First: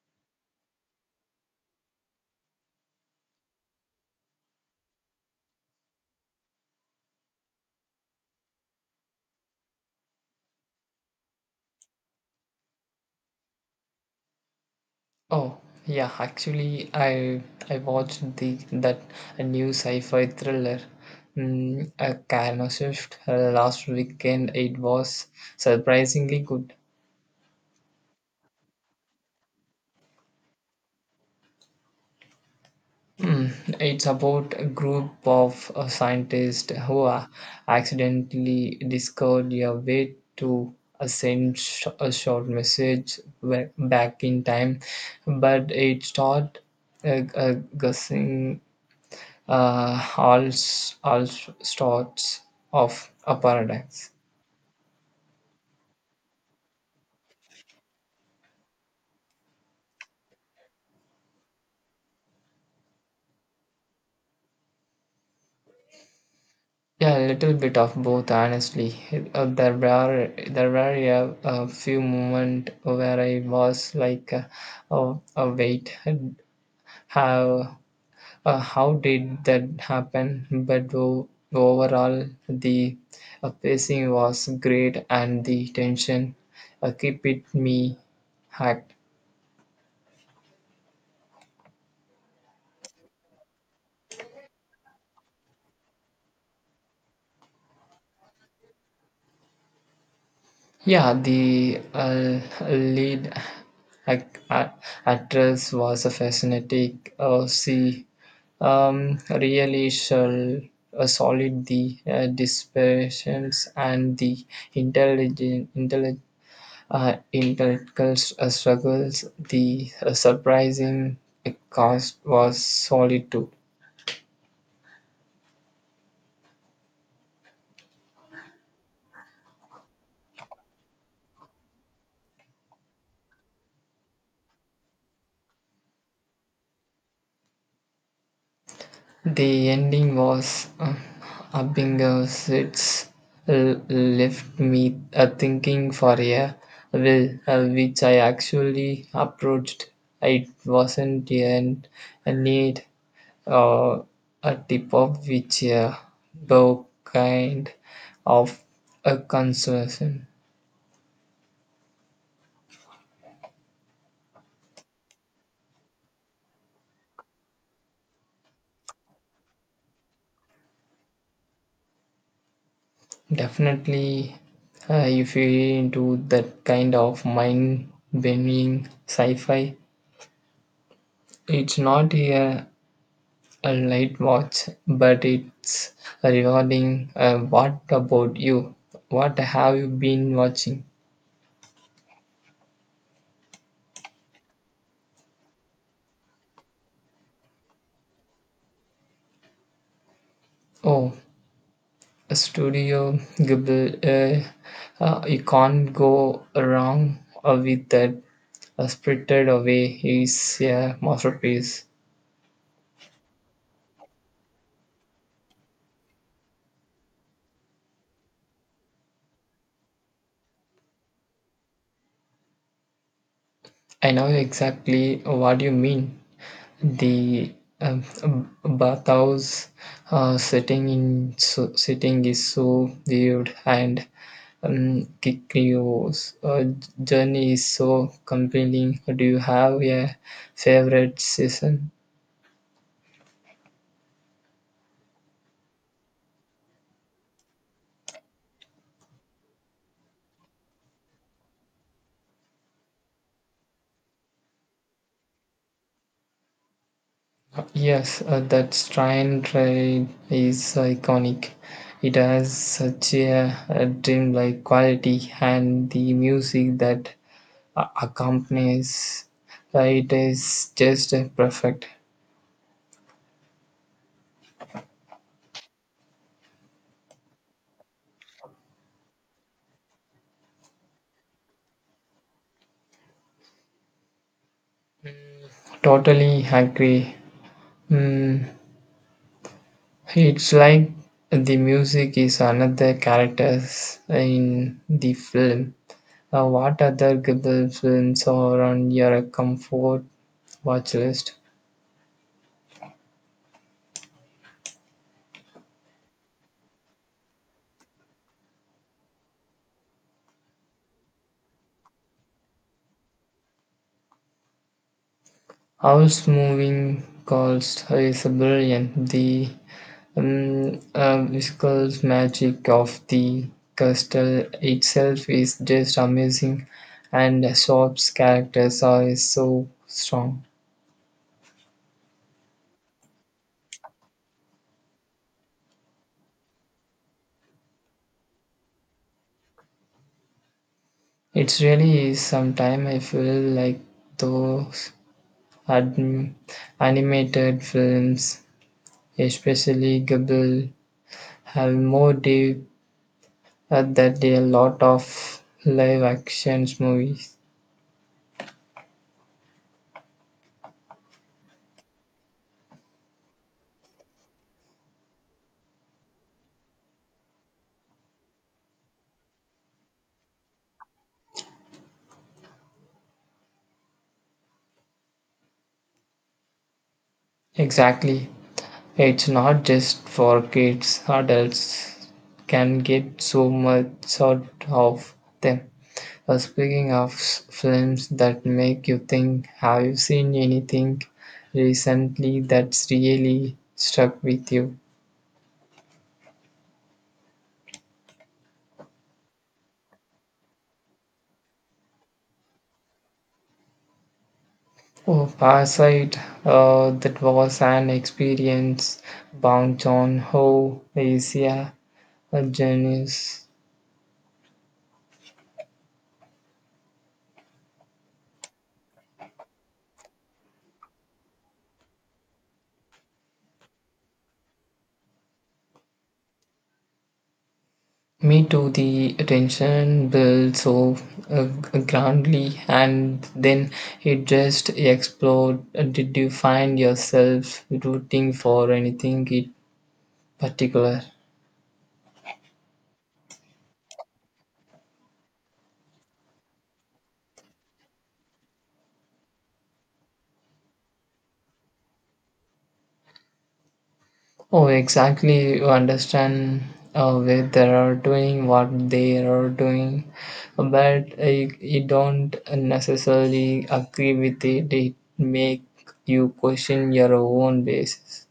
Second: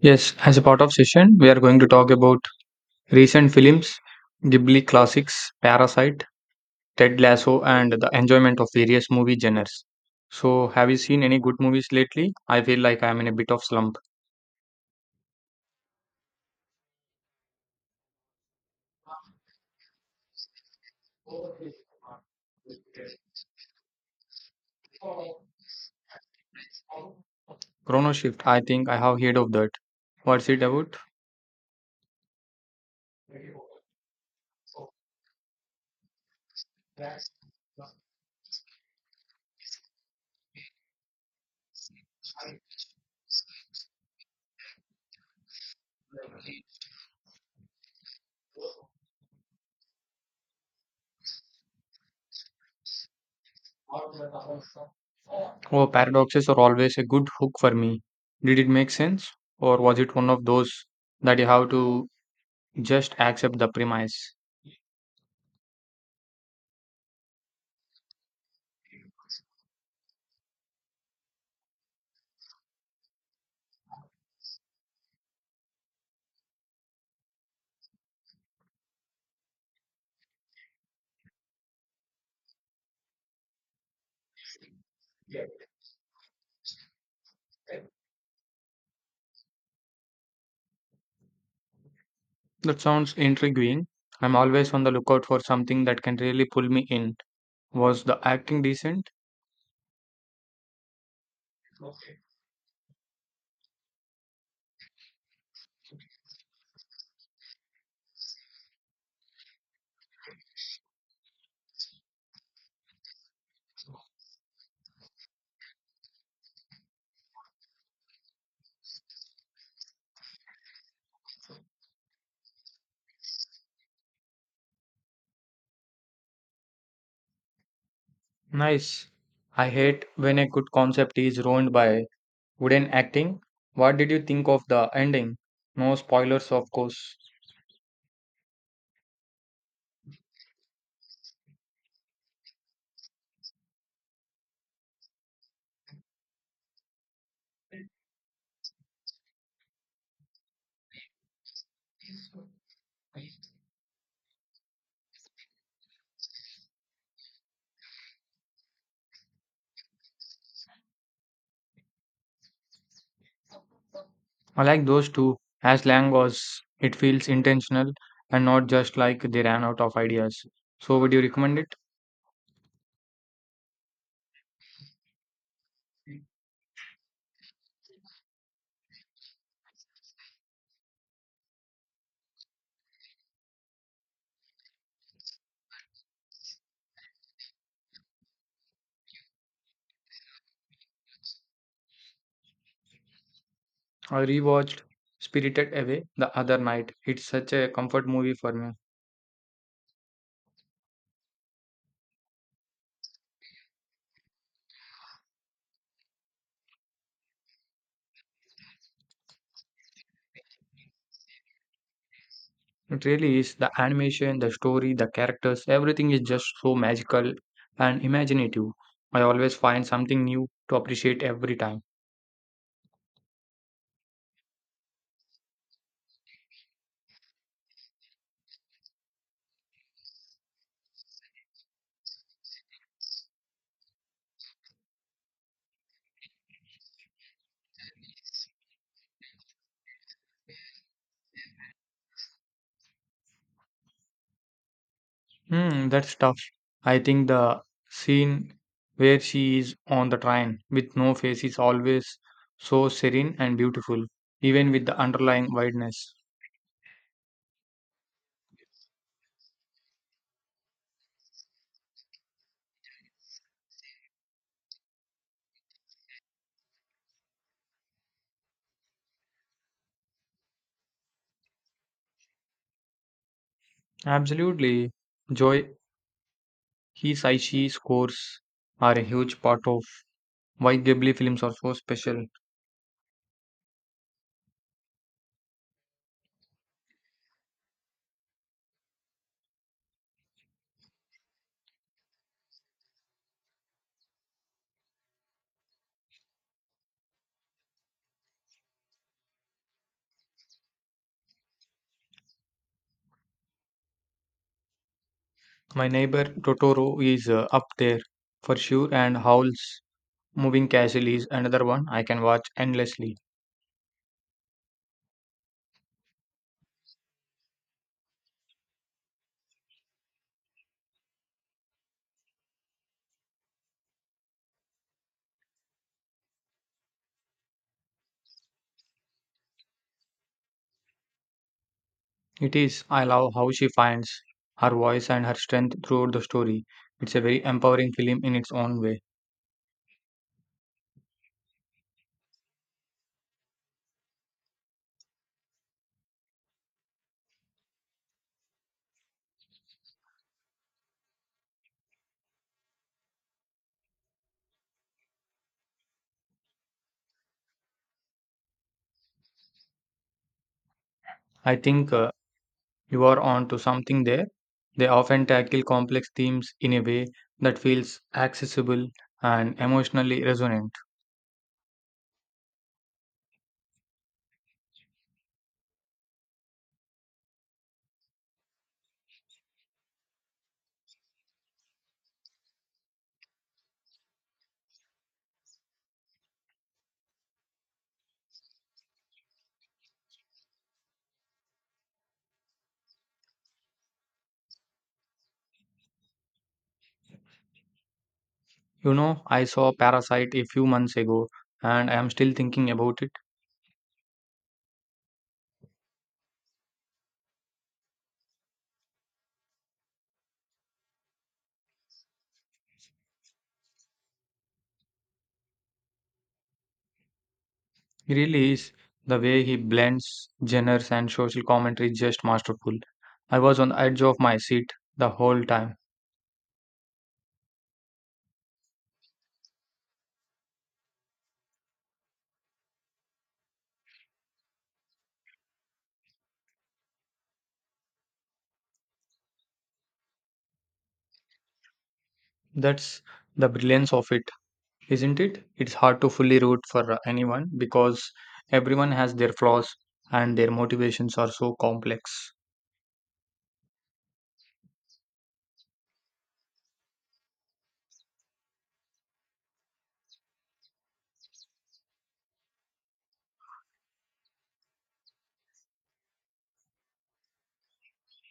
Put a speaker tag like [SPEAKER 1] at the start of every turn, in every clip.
[SPEAKER 1] Yes, as a part of session, we are going to talk about recent films, Ghibli classics, Parasite, Ted Lasso, and the enjoyment of various movie genres. So, have you seen any good movies lately? I feel like I am in a bit of slump.
[SPEAKER 2] Oh, yeah, actually I watched the that new sci-fi thriller a Karma Shift last weekend. It was surprisingly good.
[SPEAKER 1] Chrono Shift, I think I have heard of that. What's it about?
[SPEAKER 2] Mm, it's about a group of scientists who are accidentally discovered a way to send a short message back in time, but it started uh, uh, guessing all sorts of a paradox.
[SPEAKER 1] Oh, paradoxes are always a good hook for me. Did it make sense, or was it one of those that you have to just accept the premise?
[SPEAKER 2] Yeah, a little bit of both. Honestly, there were a few moments where I was like, oh wait, how how did that happen? Overall, the pacing was great, and the tension keep it me hacked.
[SPEAKER 1] That sounds intriguing. I'm always on the lookout for something that can really pull me in. Was the acting decent?
[SPEAKER 2] Yeah, the lead ac- a- actress was a fascinating. She really shall solid the dispersions and the intelligent intellectual struggles. The surprising cost was solid too.
[SPEAKER 1] Nice. I hate when a good concept is ruined by wooden acting. What did you think of the ending? No spoilers, of course.
[SPEAKER 2] The ending was Abingus. It's left me thinking for a while, which I actually approached. It wasn't an, a need or a tip of which though kind of a concern.
[SPEAKER 1] I like those two as long as it feels intentional and not just like they ran out of ideas. So, would you recommend it?
[SPEAKER 2] Definitely, if you're into that kind of mind bending sci fi, it's not a. A light watch, but it's regarding what about you? What have you been watching?
[SPEAKER 1] I rewatched Spirited Away the other night. It's such a comfort movie for me.
[SPEAKER 2] Oh, a Studio Ghibli. You can't go wrong with that. Spirited Away is a masterpiece.
[SPEAKER 1] It really is, the animation, the story, the characters, everything is just so magical and imaginative. I always find something new to appreciate every time.
[SPEAKER 2] I know exactly what you mean. The bathhouse setting in so, setting is so vivid and Kikyo's journey is so compelling. Do you have a favorite season?
[SPEAKER 1] Hmm, that's tough. I think the scene where she is on the train with no face is always so serene and beautiful, even with the underlying wideness.
[SPEAKER 2] Yes, that train ride is iconic. It has such a dreamlike quality, and the music that accompanies it is just perfect.
[SPEAKER 1] Absolutely. Joy, his Aishi scores are a huge part of why Ghibli films are so special.
[SPEAKER 2] Totally agree. Mm, it's like the music is another characters in the film. What other Ghibli films are on your comfort watch list?
[SPEAKER 1] My neighbor Totoro is up there for sure, and Howl's Moving Castle is another one I can watch endlessly.
[SPEAKER 2] House Moving Calls is brilliant. The visual magic of the castle itself is just amazing, and Shop's characters are so strong.
[SPEAKER 1] It is, I love how she finds her voice and her strength throughout the story. It's a very empowering film in its own way.
[SPEAKER 2] It really is. Sometimes I feel like those ad- animated films, especially Ghibli, have more depth than a lot of live action movies.
[SPEAKER 1] I think you are on to something there. They often tackle complex themes in a way that feels accessible and emotionally resonant.
[SPEAKER 2] Exactly. It's not just for kids, adults can get so much out of them. Speaking of films that make you think, have you seen anything recently that's really stuck with you?
[SPEAKER 1] You know, I saw Parasite a few months ago and I am still thinking about it.
[SPEAKER 2] Oh, Parasite, that was an experience bound on Ho, Asia a genius.
[SPEAKER 1] He really is. The way he blends genres and social commentary is just masterful. I was on the edge of my seat the whole time.
[SPEAKER 2] Me too, the tension built so uh, grandly and then it just exploded. Did you find yourself rooting for anything in particular?
[SPEAKER 1] That's the brilliance of it, isn't it? It's hard to fully root for anyone because everyone has their flaws and their motivations are so complex.
[SPEAKER 2] Oh, exactly. You understand where they are doing what they are doing, but you don't necessarily agree with it. It make you question your own basis.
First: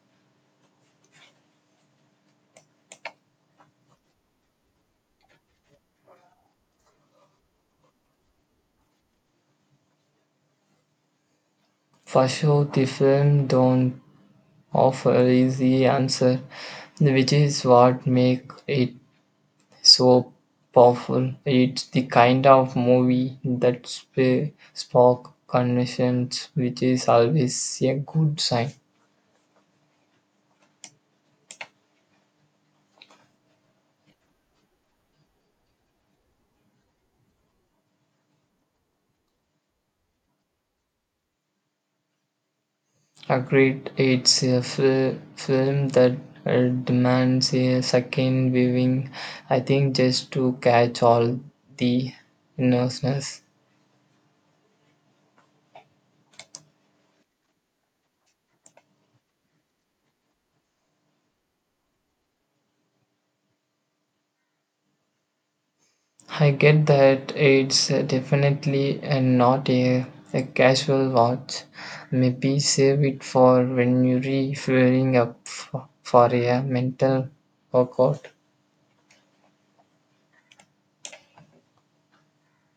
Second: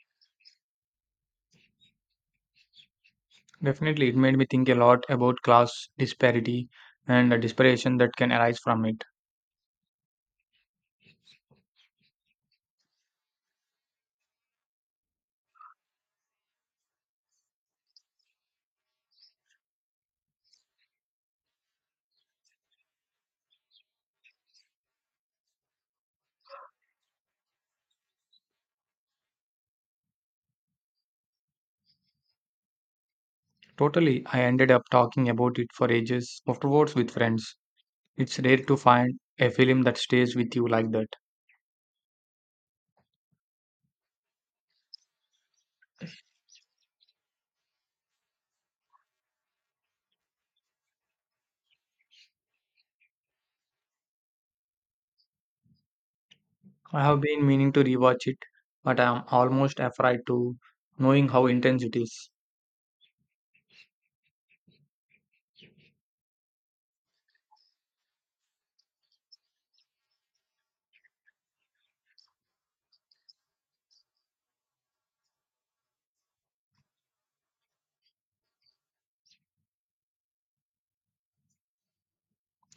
[SPEAKER 1] Definitely, it made me think a lot about class disparity and the desperation that can arise from it.
[SPEAKER 2] For sure, the film don't offer easy answer, which is what make it so powerful. It's the kind of movie that spark conversations, which is always a good sign.
[SPEAKER 1] Totally, I ended up talking about it for ages afterwards with friends. It's rare to find a film that stays with you like that.
[SPEAKER 2] Agreed, it's a film that demands a second viewing, I think, just to catch all the nervousness.
[SPEAKER 1] I have been meaning to rewatch it, but I am almost afraid to, knowing how intense it is.
[SPEAKER 2] I get that it's definitely not a, a casual watch. Maybe save it for when you're feeling up for a mental workout.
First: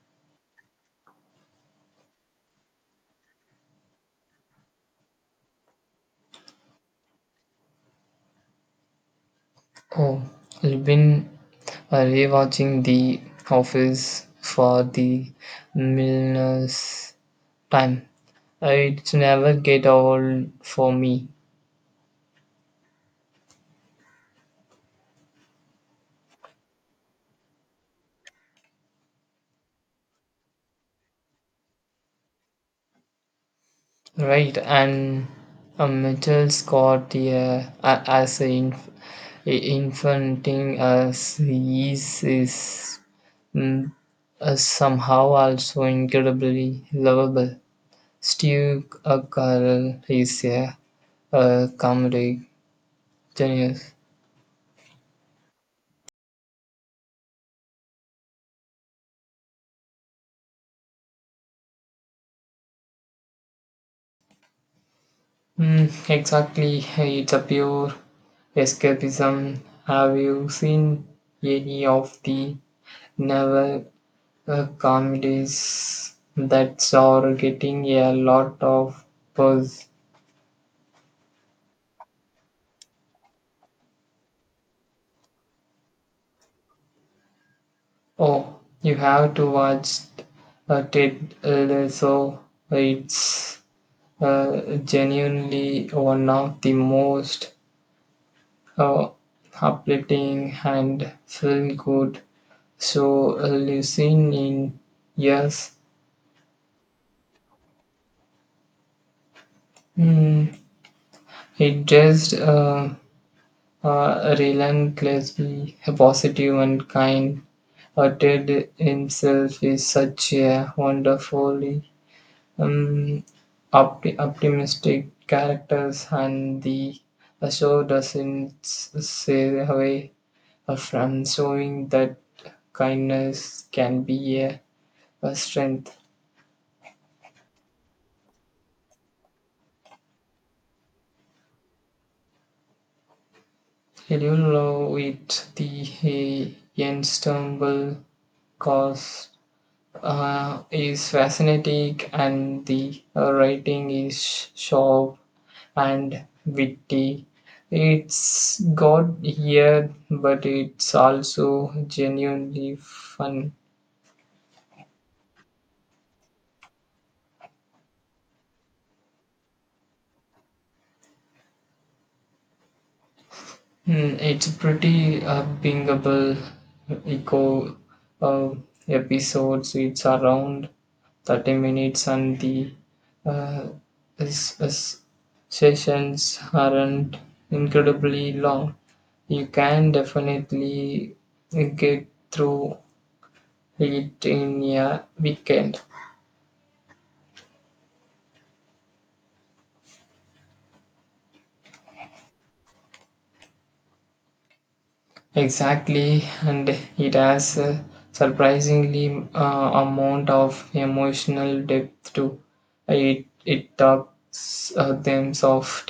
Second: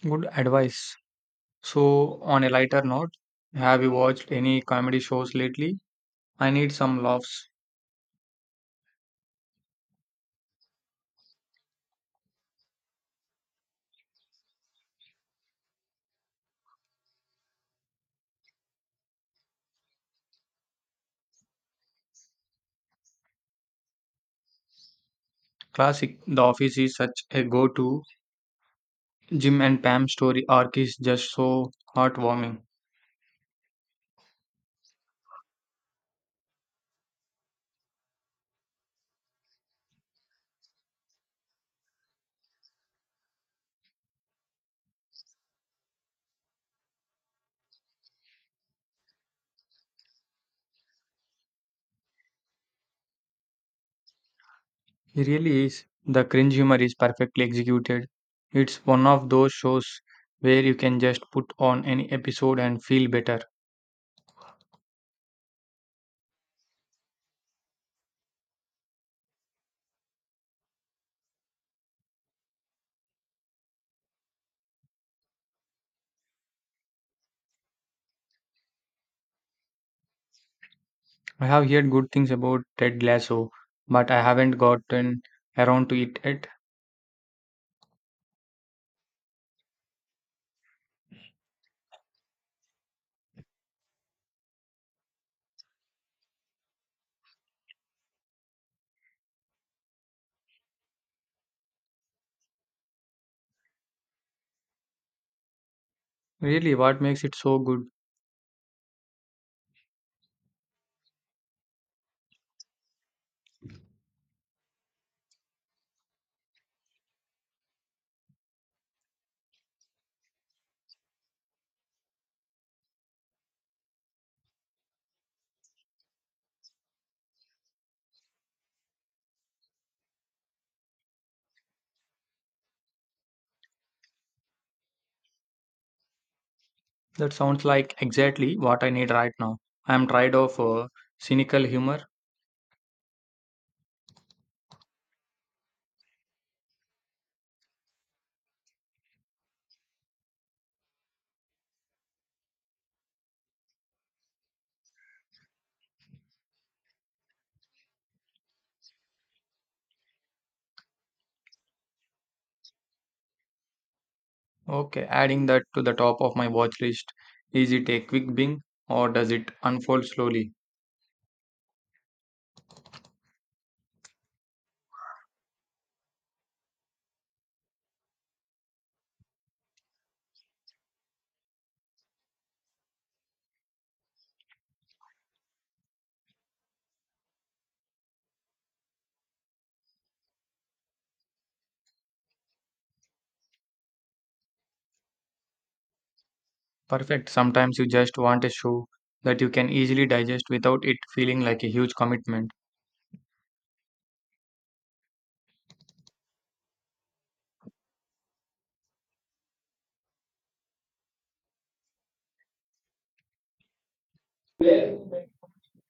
[SPEAKER 1] Good advice. So, on a lighter note, have you watched any comedy shows lately? I need some laughs.
[SPEAKER 2] Oh, I've been rewatching The Office for the millionth time. It never get old for me,
[SPEAKER 1] Classic. The Office is such a go to. Jim and Pam story arc is just so heartwarming.
[SPEAKER 2] right? And Mitchell Scott, yeah, as a a infanting as he is mm, somehow also incredibly lovable. Steve Carell is a comedic genius.
[SPEAKER 1] He really is. The cringe humor is perfectly executed. It's one of those shows where you can just put on any episode and feel better.
[SPEAKER 2] Mm, exactly, it's a pure escapism. Have you seen any of the newer comedies that are getting a lot of buzz?
[SPEAKER 1] I have heard good things about Ted Lasso, but I haven't gotten around to it yet.
[SPEAKER 2] Oh, you have to watch Ted Lasso. It's uh, genuinely one of the most uh, uplifting and feel good. So listening, yes,
[SPEAKER 1] Really, what makes it so good?
[SPEAKER 2] mm, it just relentlessly positive and kind. Ted himself is such a wonderfully um, optimistic characters, and the show doesn't stay away from showing that kindness can be a strength.
[SPEAKER 1] That sounds like exactly what I need right now. I'm tired of cynical humor.
[SPEAKER 2] Did you love it? The ensemble cast is fascinating, and the writing is sharp and witty. It's got here, but it's also genuinely fun.
[SPEAKER 1] Okay, adding that to the top of my watch list. Is it a quick bing or does it unfold slowly?
[SPEAKER 2] Mm, it's pretty upbringable eco uh, episodes. It's around 30 minutes, and the uh, s- s- sessions aren't incredibly long. You can definitely get through it in a weekend.
[SPEAKER 1] Perfect. Sometimes you just want a show that you can easily digest without it feeling like a huge commitment.
[SPEAKER 2] Exactly, and it has a surprisingly amount of emotional depth too. It talks them of